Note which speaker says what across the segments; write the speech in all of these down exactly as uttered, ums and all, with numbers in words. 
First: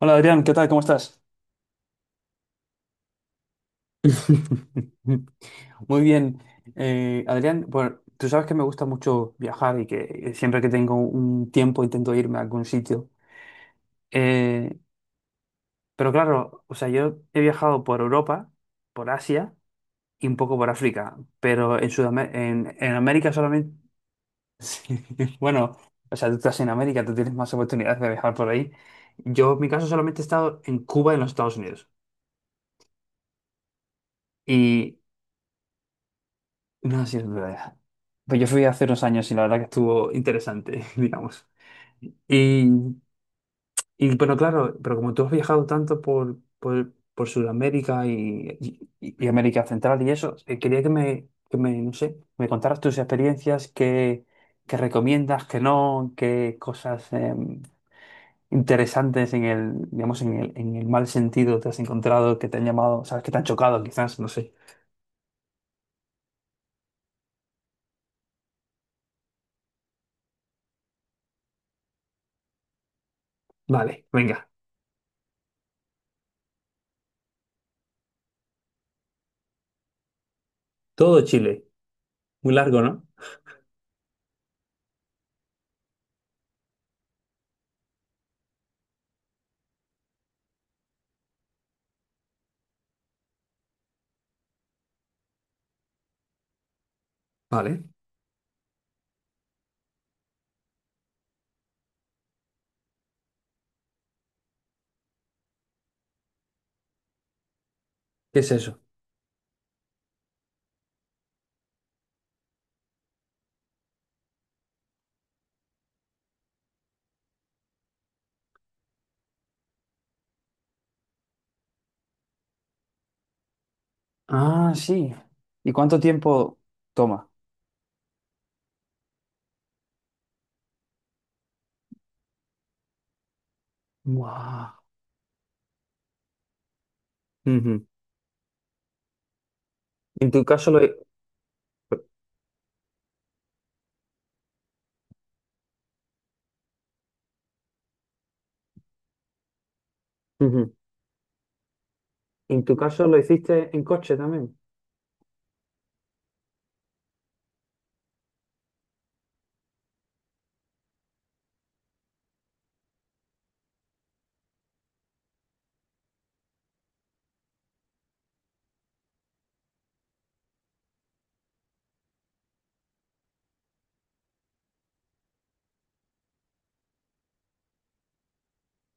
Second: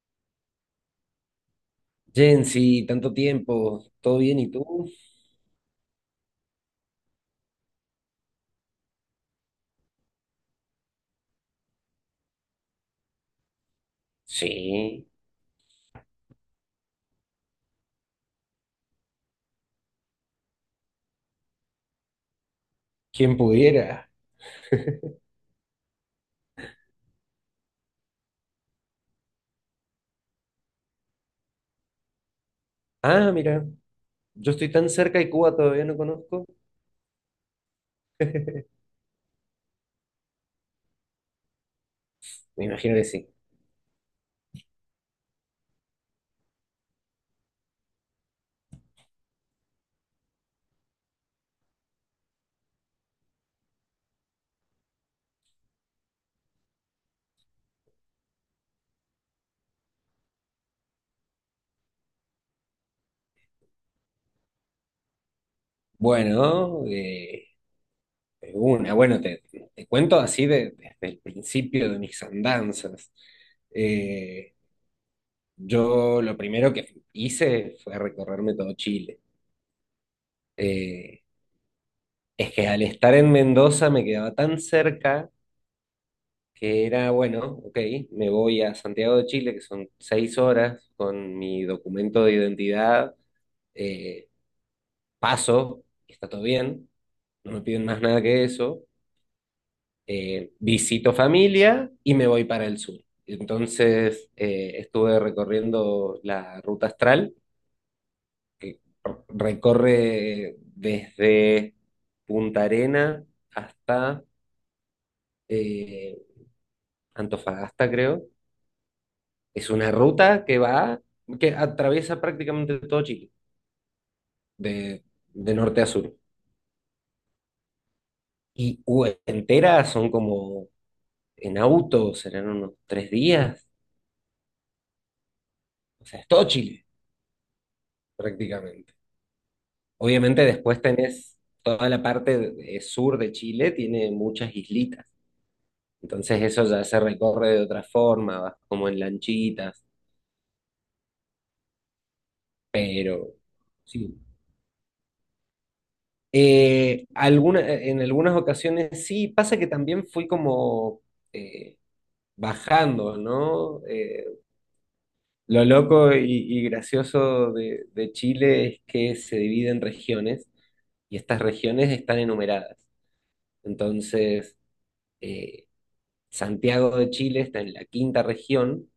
Speaker 1: Hola Adrián, ¿qué tal? ¿Cómo estás?
Speaker 2: Jensi, tanto tiempo, ¿todo bien y tú?
Speaker 1: Muy bien. Eh, Adrián, bueno, tú sabes que me gusta mucho viajar y que siempre que tengo un tiempo intento irme a algún sitio. Eh,
Speaker 2: Sí,
Speaker 1: pero claro, o sea, yo he viajado por Europa, por Asia y un poco por África, pero en Sudamérica, en, en América
Speaker 2: quien
Speaker 1: solamente...
Speaker 2: pudiera.
Speaker 1: Sí, bueno, o sea, tú estás en América, tú tienes más oportunidades de viajar por ahí. Yo, en mi caso, solamente he estado en Cuba y en los Estados Unidos.
Speaker 2: Ah, mira, yo estoy tan
Speaker 1: Y
Speaker 2: cerca de Cuba, todavía no conozco.
Speaker 1: no sí sido dura. Pues yo fui hace unos años y la verdad que estuvo interesante, digamos. Y,
Speaker 2: Me imagino que sí.
Speaker 1: y bueno, claro, pero como tú has viajado tanto por, por, por Sudamérica y, y- y América Central y eso, eh, quería que me, que me, no sé, me contaras tus experiencias, qué, qué recomiendas, qué no, qué cosas eh, interesantes en el, digamos, en el, en el mal sentido te has encontrado, que te han llamado, sabes, que te han chocado quizás, no sé.
Speaker 2: Bueno, eh, una, bueno, te, te cuento así de- desde el principio de mis andanzas.
Speaker 1: Vale, venga.
Speaker 2: Eh, yo lo primero que hice fue recorrerme todo Chile. Eh,
Speaker 1: Todo Chile.
Speaker 2: es
Speaker 1: Muy
Speaker 2: que
Speaker 1: largo,
Speaker 2: al
Speaker 1: ¿no?
Speaker 2: estar en Mendoza me quedaba tan cerca que era, bueno, ok, me voy a Santiago de Chile, que son seis horas, con mi documento de identidad, eh, paso, y está todo bien, no me
Speaker 1: Vale.
Speaker 2: piden más nada que eso, eh, visito familia y me voy para el sur. Entonces eh, estuve recorriendo la ruta astral,
Speaker 1: ¿Qué es eso?
Speaker 2: que recorre desde Punta Arena hasta eh, Antofagasta, creo. Es una ruta que va, que atraviesa prácticamente todo Chile,
Speaker 1: Ah,
Speaker 2: de,
Speaker 1: sí.
Speaker 2: de
Speaker 1: ¿Y
Speaker 2: norte a
Speaker 1: cuánto
Speaker 2: sur.
Speaker 1: tiempo toma?
Speaker 2: Y uh, entera son como en auto, serán unos tres días.
Speaker 1: Guau.
Speaker 2: O sea, es todo Chile,
Speaker 1: Ujú.
Speaker 2: prácticamente.
Speaker 1: En tu
Speaker 2: Obviamente
Speaker 1: caso lo,
Speaker 2: después tenés toda la parte de- sur de Chile, tiene muchas islitas. Entonces eso ya se recorre de otra forma, vas como en lanchitas,
Speaker 1: ujú. En tu caso lo
Speaker 2: pero
Speaker 1: hiciste en coche
Speaker 2: sí.
Speaker 1: también.
Speaker 2: Eh, alguna- en algunas ocasiones sí, pasa que también fui como... eh, bajando, ¿no? Eh, lo loco y, y gracioso de, de Chile es que se divide en regiones y estas regiones están enumeradas. Entonces, eh, Santiago de Chile está en la quinta región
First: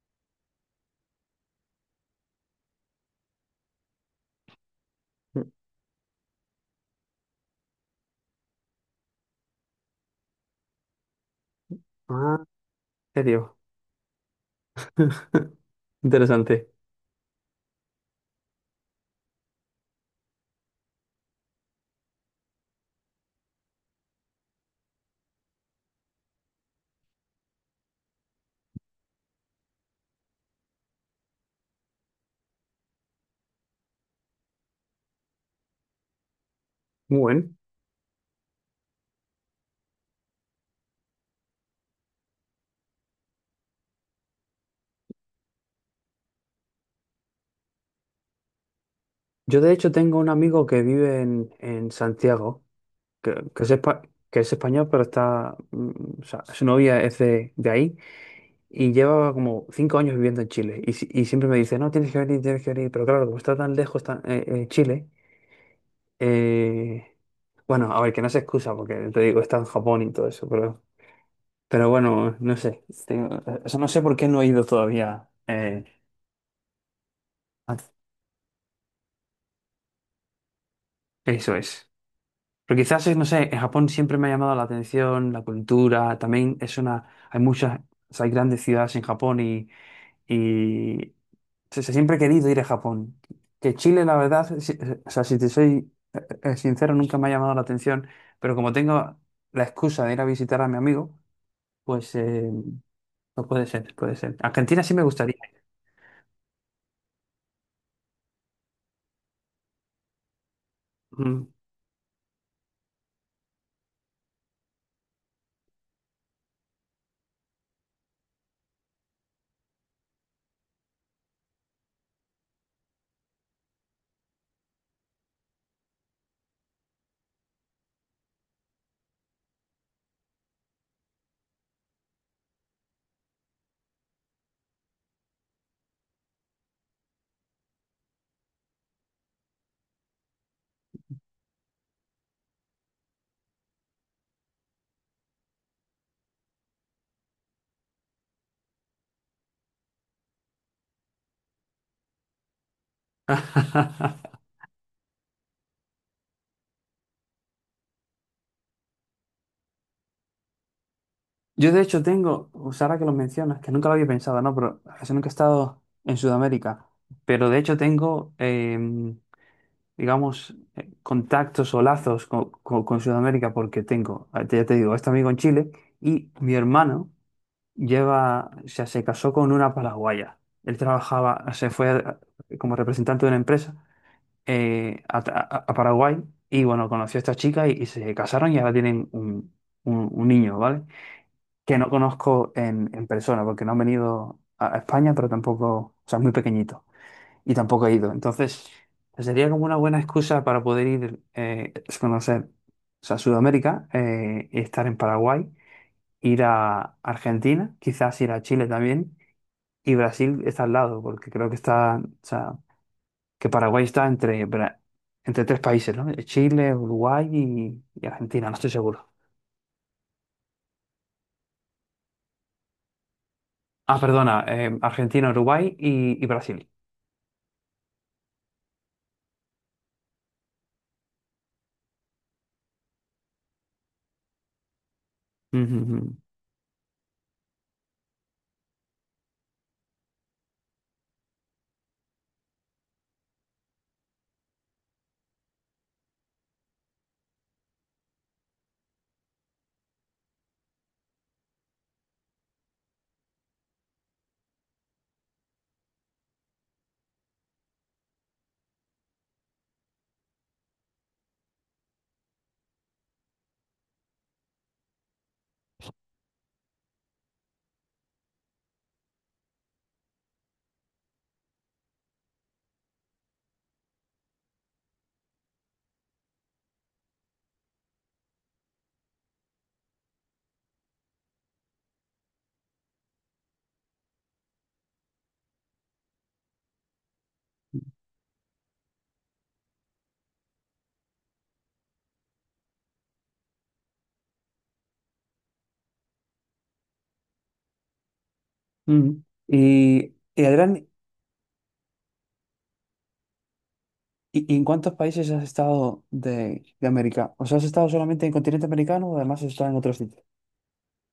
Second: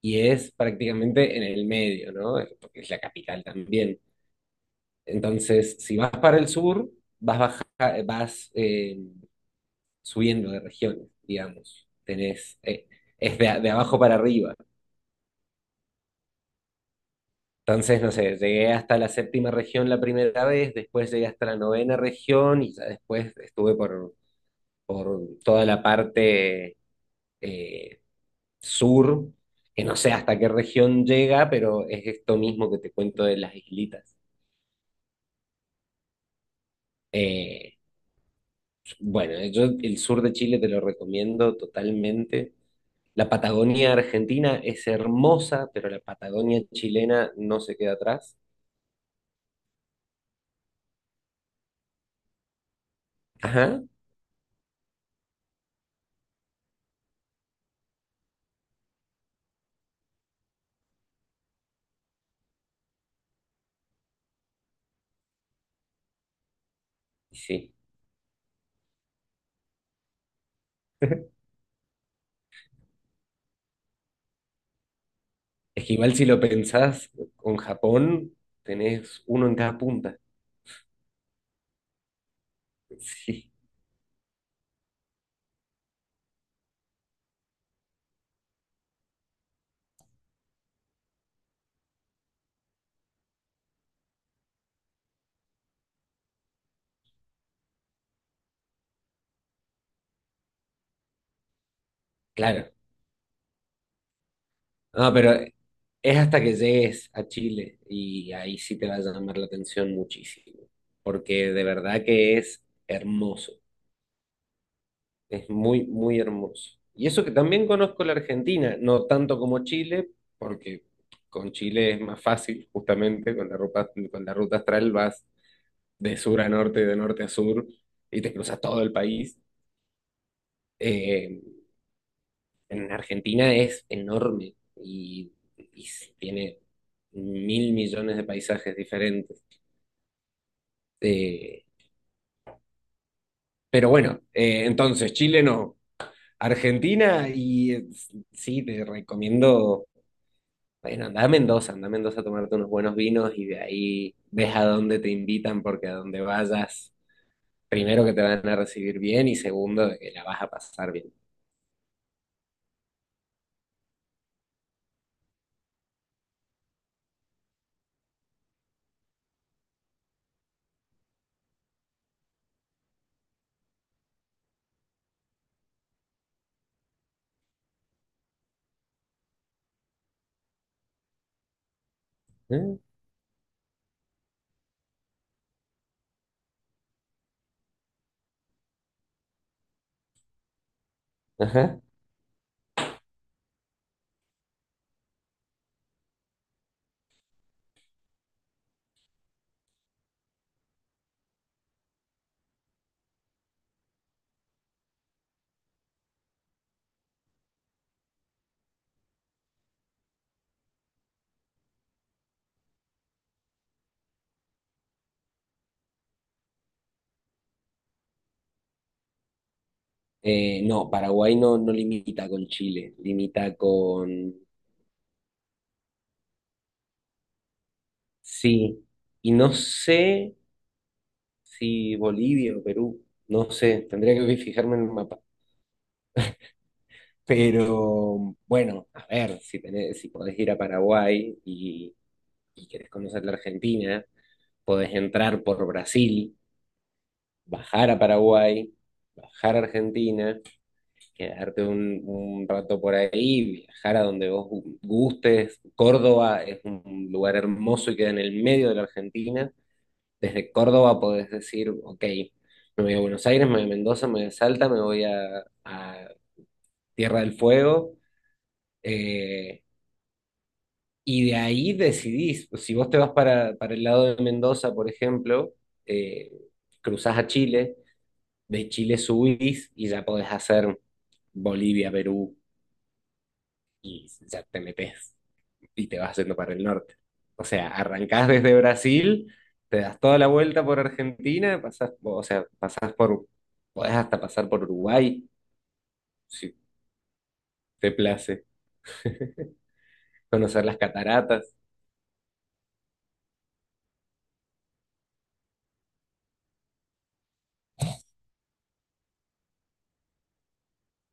Speaker 2: y es prácticamente en el medio, ¿no? Porque es la capital también.
Speaker 1: Ujú.
Speaker 2: Entonces, si vas para el sur, vas, baja- vas eh, subiendo de regiones, digamos.
Speaker 1: Ah,
Speaker 2: Tenés, eh,
Speaker 1: ¿en
Speaker 2: es de,
Speaker 1: serio?
Speaker 2: a- de abajo para arriba.
Speaker 1: Interesante.
Speaker 2: Entonces, no sé, llegué hasta la séptima región la primera vez, después llegué hasta la novena región y ya después estuve por, por toda la parte eh, sur, que no sé hasta qué región llega, pero es esto mismo que te cuento de las islitas.
Speaker 1: Muy bueno.
Speaker 2: Eh, bueno, yo el sur de Chile te lo recomiendo totalmente. La Patagonia argentina es hermosa, pero la Patagonia chilena no se queda atrás.
Speaker 1: Yo de hecho tengo un amigo que vive en, en Santiago, que, que es
Speaker 2: Ajá,
Speaker 1: espa- que es español, pero está, mm, o sea, su novia es de, de ahí y lleva como cinco años viviendo en Chile. Y, si- y siempre me dice, no, tienes que venir, tienes que venir. Pero claro, como está tan lejos tan- eh, eh, Chile, eh,
Speaker 2: sí.
Speaker 1: bueno, a ver, que no se excusa porque te digo, está en Japón y todo eso, pero, pero bueno, no sé. Tengo- o sea, no sé por qué no he ido todavía. eh,
Speaker 2: Es que igual si lo pensás con
Speaker 1: a-
Speaker 2: Japón, tenés uno en cada punta.
Speaker 1: Eso es. Pero quizás, es, no sé,
Speaker 2: Sí,
Speaker 1: en Japón siempre me ha llamado la atención la cultura. También es una. Hay muchas. O sea, hay grandes ciudades en Japón y. y o sea, siempre he querido ir a Japón. Que Chile, la verdad, si- eh, o sea, si te soy eh, eh, sincero, nunca me ha llamado la atención. Pero como tengo la excusa de ir a visitar a mi amigo, pues. eh,
Speaker 2: claro.
Speaker 1: No puede ser, puede ser. Argentina sí me
Speaker 2: No, pero
Speaker 1: gustaría.
Speaker 2: es hasta que llegues a Chile y ahí sí te va a llamar la atención muchísimo,
Speaker 1: Mm.
Speaker 2: porque de verdad que es hermoso, es muy, muy hermoso. Y eso que también conozco la Argentina, no tanto como Chile, porque con Chile es más fácil, justamente, con la ruta, con la ruta astral vas de sur a norte, de norte a sur, y te cruzas todo el país. Eh, en Argentina es enorme y, y tiene mil millones de paisajes diferentes. Eh, pero bueno, eh, entonces Chile no, Argentina y eh, sí, te recomiendo, bueno, anda a Mendoza, anda a Mendoza a tomarte unos buenos vinos y de ahí ves a dónde te invitan porque a donde vayas, primero que te van a recibir bien y segundo que la vas a pasar bien.
Speaker 1: Yo de hecho tengo, pues ahora que lo mencionas, que nunca lo había pensado, ¿no? Pero casi nunca he estado en Sudamérica. Pero de hecho tengo, em, digamos, eh, contactos o lazos con co- con, Sudamérica porque tengo, eh, ya te digo, este amigo en Chile y mi hermano lleva, o sea, se casó con una paraguaya. Él trabajaba, se fue eh, como
Speaker 2: ¿Eh?
Speaker 1: representante de una empresa eh, a, a- a Paraguay y bueno, conoció a esta chica y, y se casaron y ahora tienen un, un- un niño, ¿vale? Que
Speaker 2: Ajá.
Speaker 1: no conozco en, en persona porque no han venido a, a España, pero tampoco, o sea, es muy pequeñito y tampoco he ido. Entonces, sería como una buena excusa para poder ir eh, a conocer, o sea, Sudamérica, eh, y estar en Paraguay, ir a Argentina, quizás ir a Chile también. Y Brasil está al lado, porque creo que está, que Paraguay está entre, Bra- entre tres países, ¿no? Chile, Uruguay y, y Argentina, no estoy seguro.
Speaker 2: Eh, no, Paraguay no, no limita con Chile, limita
Speaker 1: Ah,
Speaker 2: con.
Speaker 1: perdona, eh, Argentina, Uruguay y, y Brasil.
Speaker 2: Sí, y no sé si Bolivia o Perú, no sé, tendría que fijarme en el mapa.
Speaker 1: Ujú, ujú.
Speaker 2: Pero bueno, a ver, si tenés, si podés ir a Paraguay y, y querés conocer la Argentina, podés entrar por Brasil, bajar a Paraguay, bajar a Argentina, quedarte un, un rato por ahí, viajar a donde vos gustes. Córdoba es un lugar hermoso y queda en el medio de la Argentina. Desde Córdoba podés decir, ok, me voy a Buenos Aires, me voy a Mendoza, me voy a Salta, me voy a, a Tierra del Fuego. eh, y de ahí decidís, pues, si vos te vas para, para el lado de Mendoza, por ejemplo, eh, cruzás a Chile, de Chile subís y ya podés hacer Bolivia, Perú y ya te metés. Y te vas haciendo para el norte. O sea, arrancás desde Brasil, te das toda la vuelta por Argentina, pasás, o sea, pasás por, podés hasta pasar por Uruguay, si te place,
Speaker 1: Ujú. Y, y
Speaker 2: conocer las
Speaker 1: Adrián,
Speaker 2: cataratas.
Speaker 1: ¿y, y en cuántos países has estado de, de América? ¿O sea, has estado solamente en el continente americano o además has estado en otros sitios?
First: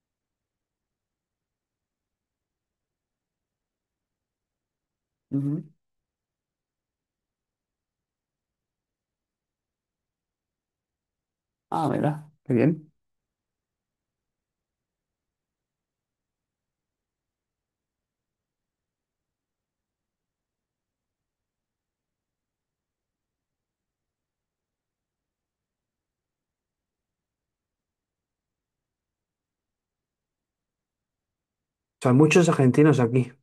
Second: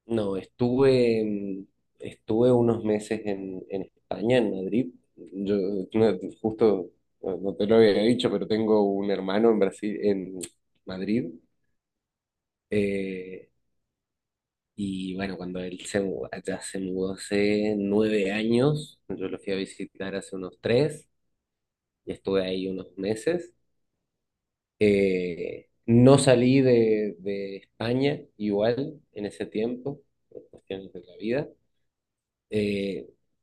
Speaker 2: No, estuve, en- estuve unos meses en, en España, en Madrid. Yo
Speaker 1: Ujú.
Speaker 2: no, justo, no no te lo había dicho, pero tengo un hermano en Brasil, en Madrid.
Speaker 1: Ah, mira, qué bien.
Speaker 2: Eh, Y bueno, cuando él se, mu- allá se mudó hace nueve años, yo lo fui a visitar hace unos tres y estuve ahí unos meses. Eh, no salí de, de España igual en ese tiempo, por cuestiones de la vida.
Speaker 1: O sea, hay muchos argentinos
Speaker 2: Eh,
Speaker 1: aquí.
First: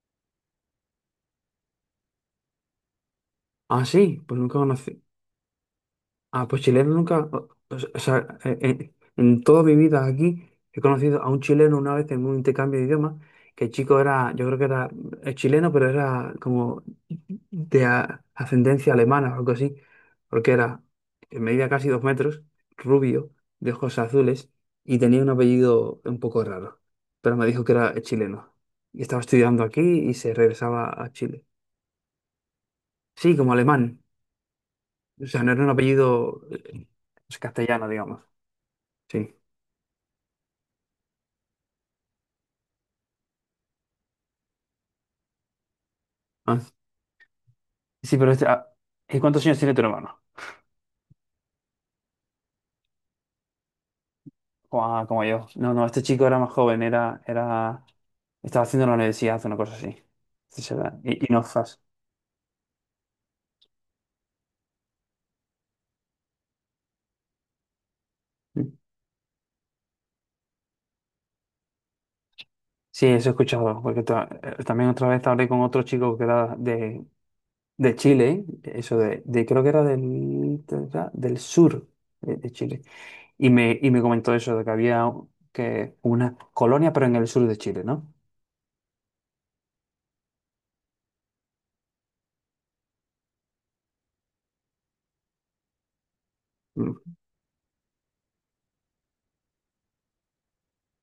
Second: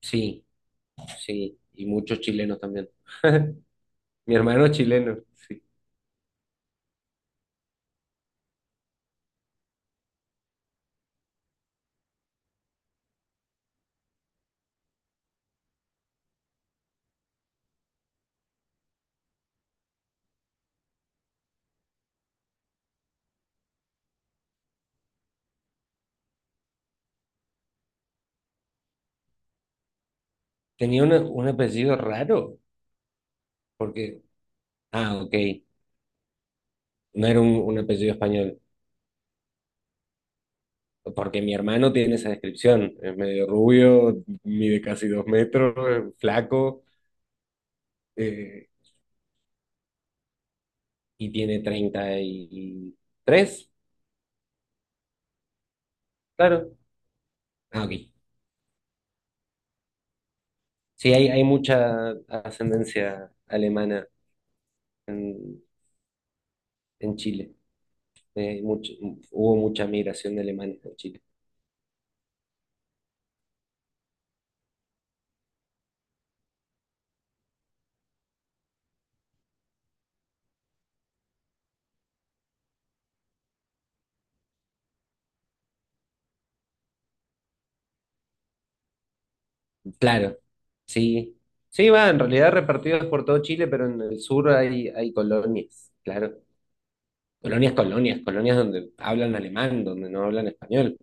Speaker 2: sí, sí, y muchos chilenos también.
Speaker 1: Ah, sí,
Speaker 2: Mi
Speaker 1: pues nunca
Speaker 2: hermano es
Speaker 1: conocí.
Speaker 2: chileno, sí.
Speaker 1: Ah, pues chileno nunca, o, o sea, en, en- en toda mi vida aquí he conocido a un chileno una vez en un intercambio de idiomas, que el chico era, yo creo que era eh, chileno, pero era como de a- ascendencia alemana o algo así, porque era, eh, medía casi dos metros, rubio, de ojos azules y tenía un apellido un poco raro, pero me dijo que era eh, chileno y estaba estudiando aquí y se regresaba
Speaker 2: Tenía
Speaker 1: a
Speaker 2: una-
Speaker 1: Chile.
Speaker 2: un apellido raro,
Speaker 1: Sí, como alemán,
Speaker 2: porque, ah,
Speaker 1: o
Speaker 2: ok,
Speaker 1: sea, no era un apellido eh,
Speaker 2: no
Speaker 1: pues,
Speaker 2: era un, un
Speaker 1: castellano,
Speaker 2: apellido
Speaker 1: digamos.
Speaker 2: español.
Speaker 1: Sí.
Speaker 2: Porque mi hermano tiene esa descripción, es medio rubio, mide casi dos metros, es
Speaker 1: Ah,
Speaker 2: flaco,
Speaker 1: sí, pero este, ah,
Speaker 2: eh,
Speaker 1: ¿y ¿cuántos años tiene tu hermano?
Speaker 2: y tiene treinta y tres.
Speaker 1: Ah, como yo. No, no, este chico era más
Speaker 2: Claro.
Speaker 1: joven, era, era,
Speaker 2: Ah, ok.
Speaker 1: estaba haciendo la universidad, una cosa así. Sí, se
Speaker 2: Sí,
Speaker 1: Y,
Speaker 2: hay,
Speaker 1: y no
Speaker 2: hay
Speaker 1: fas.
Speaker 2: mucha ascendencia alemana en, en Chile. Eh, mucho- hubo mucha migración de alemanes a Chile.
Speaker 1: Sí, eso he escuchado, porque ta- eh, también otra vez hablé con otro chico que era de, de Chile, eso de, de- creo que era del, de- era del sur de, de Chile, y me, y me comentó eso, de que había un- que una colonia, pero en el sur de Chile, ¿no?
Speaker 2: Claro, sí. Sí, va, en realidad repartidos por todo Chile, pero en el sur hay, hay colonias, claro.
Speaker 1: Mm.
Speaker 2: Colonias, colonias, colonias donde hablan alemán, donde no hablan español.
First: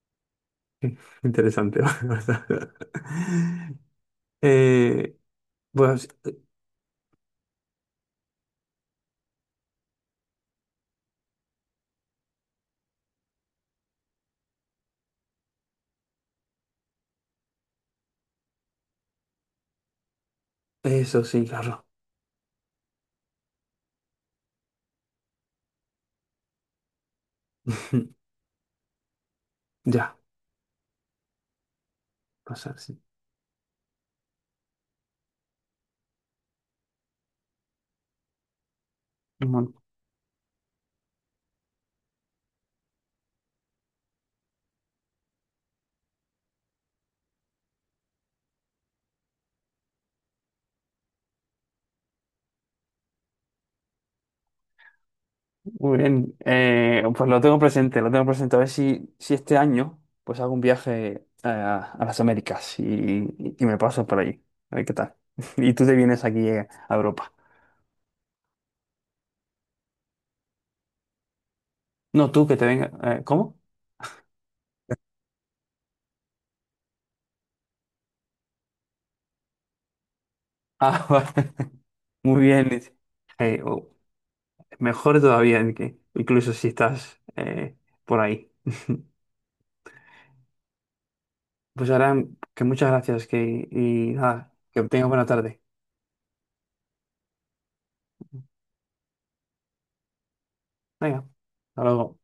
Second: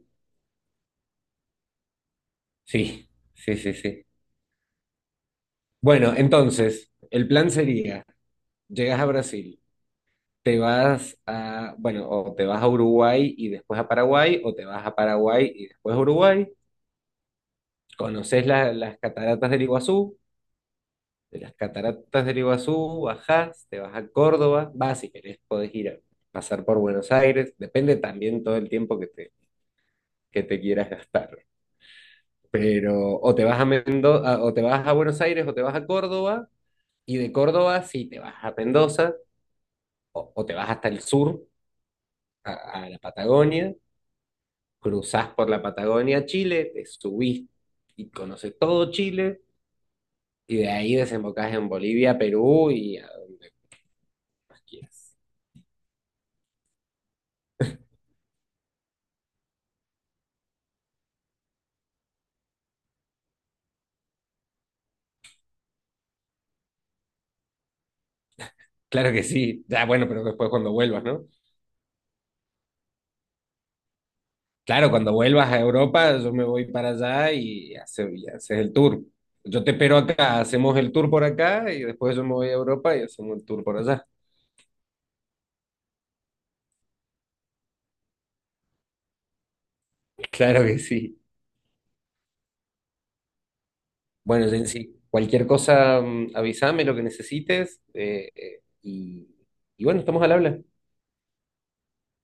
Speaker 1: Interesante. ¿Verdad?
Speaker 2: Sí, sí, sí, sí.
Speaker 1: Eh, pues
Speaker 2: Bueno, entonces, el plan sería, llegas a Brasil, te vas a, bueno, o te vas a Uruguay y después a Paraguay, o te vas a Paraguay y después a Uruguay, conoces la- las cataratas del Iguazú,
Speaker 1: eso
Speaker 2: de
Speaker 1: sí,
Speaker 2: las
Speaker 1: claro.
Speaker 2: cataratas del Iguazú bajás, te vas a Córdoba, vas si querés, podés ir a pasar por Buenos Aires, depende también todo el tiempo que te,
Speaker 1: Ya,
Speaker 2: que te quieras gastar.
Speaker 1: pasar, sí.
Speaker 2: Pero o te vas a Mendoza, o te vas a Buenos Aires, o te vas a Córdoba. Y de Córdoba, si te vas a Mendoza
Speaker 1: Bueno,
Speaker 2: o, o te vas hasta el sur, a, a la Patagonia, cruzás por la Patagonia a Chile, te subís y conoces todo Chile, y de ahí desembocás en Bolivia, Perú y a donde quieras.
Speaker 1: muy bien. Eh, pues lo tengo presente, lo tengo presente. A ver si, si este año pues hago un viaje a, a las Américas y, y y me paso por allí. A ver qué tal. Y tú te vienes aquí eh, a Europa.
Speaker 2: Claro que sí, ya bueno, pero después cuando vuelvas, ¿no?
Speaker 1: No, tú que te vengas. Eh, ¿cómo?
Speaker 2: Claro, cuando vuelvas a Europa, yo me voy para allá y, hace- y haces el tour. Yo te espero acá, hacemos el
Speaker 1: Ah,
Speaker 2: tour por
Speaker 1: vale.
Speaker 2: acá y después yo me
Speaker 1: Muy
Speaker 2: voy a
Speaker 1: bien.
Speaker 2: Europa y hacemos el
Speaker 1: Eh,
Speaker 2: tour por
Speaker 1: o-
Speaker 2: allá.
Speaker 1: Mejor todavía, que incluso si estás eh, por ahí.
Speaker 2: Claro que sí.
Speaker 1: Pues ahora que muchas gracias que, y
Speaker 2: Bueno,
Speaker 1: nada, que
Speaker 2: Jensi,
Speaker 1: tengas buena
Speaker 2: cualquier
Speaker 1: tarde.
Speaker 2: cosa, mm, avísame lo que necesites eh, eh, y, y bueno, estamos al habla.
Speaker 1: Venga, hasta luego.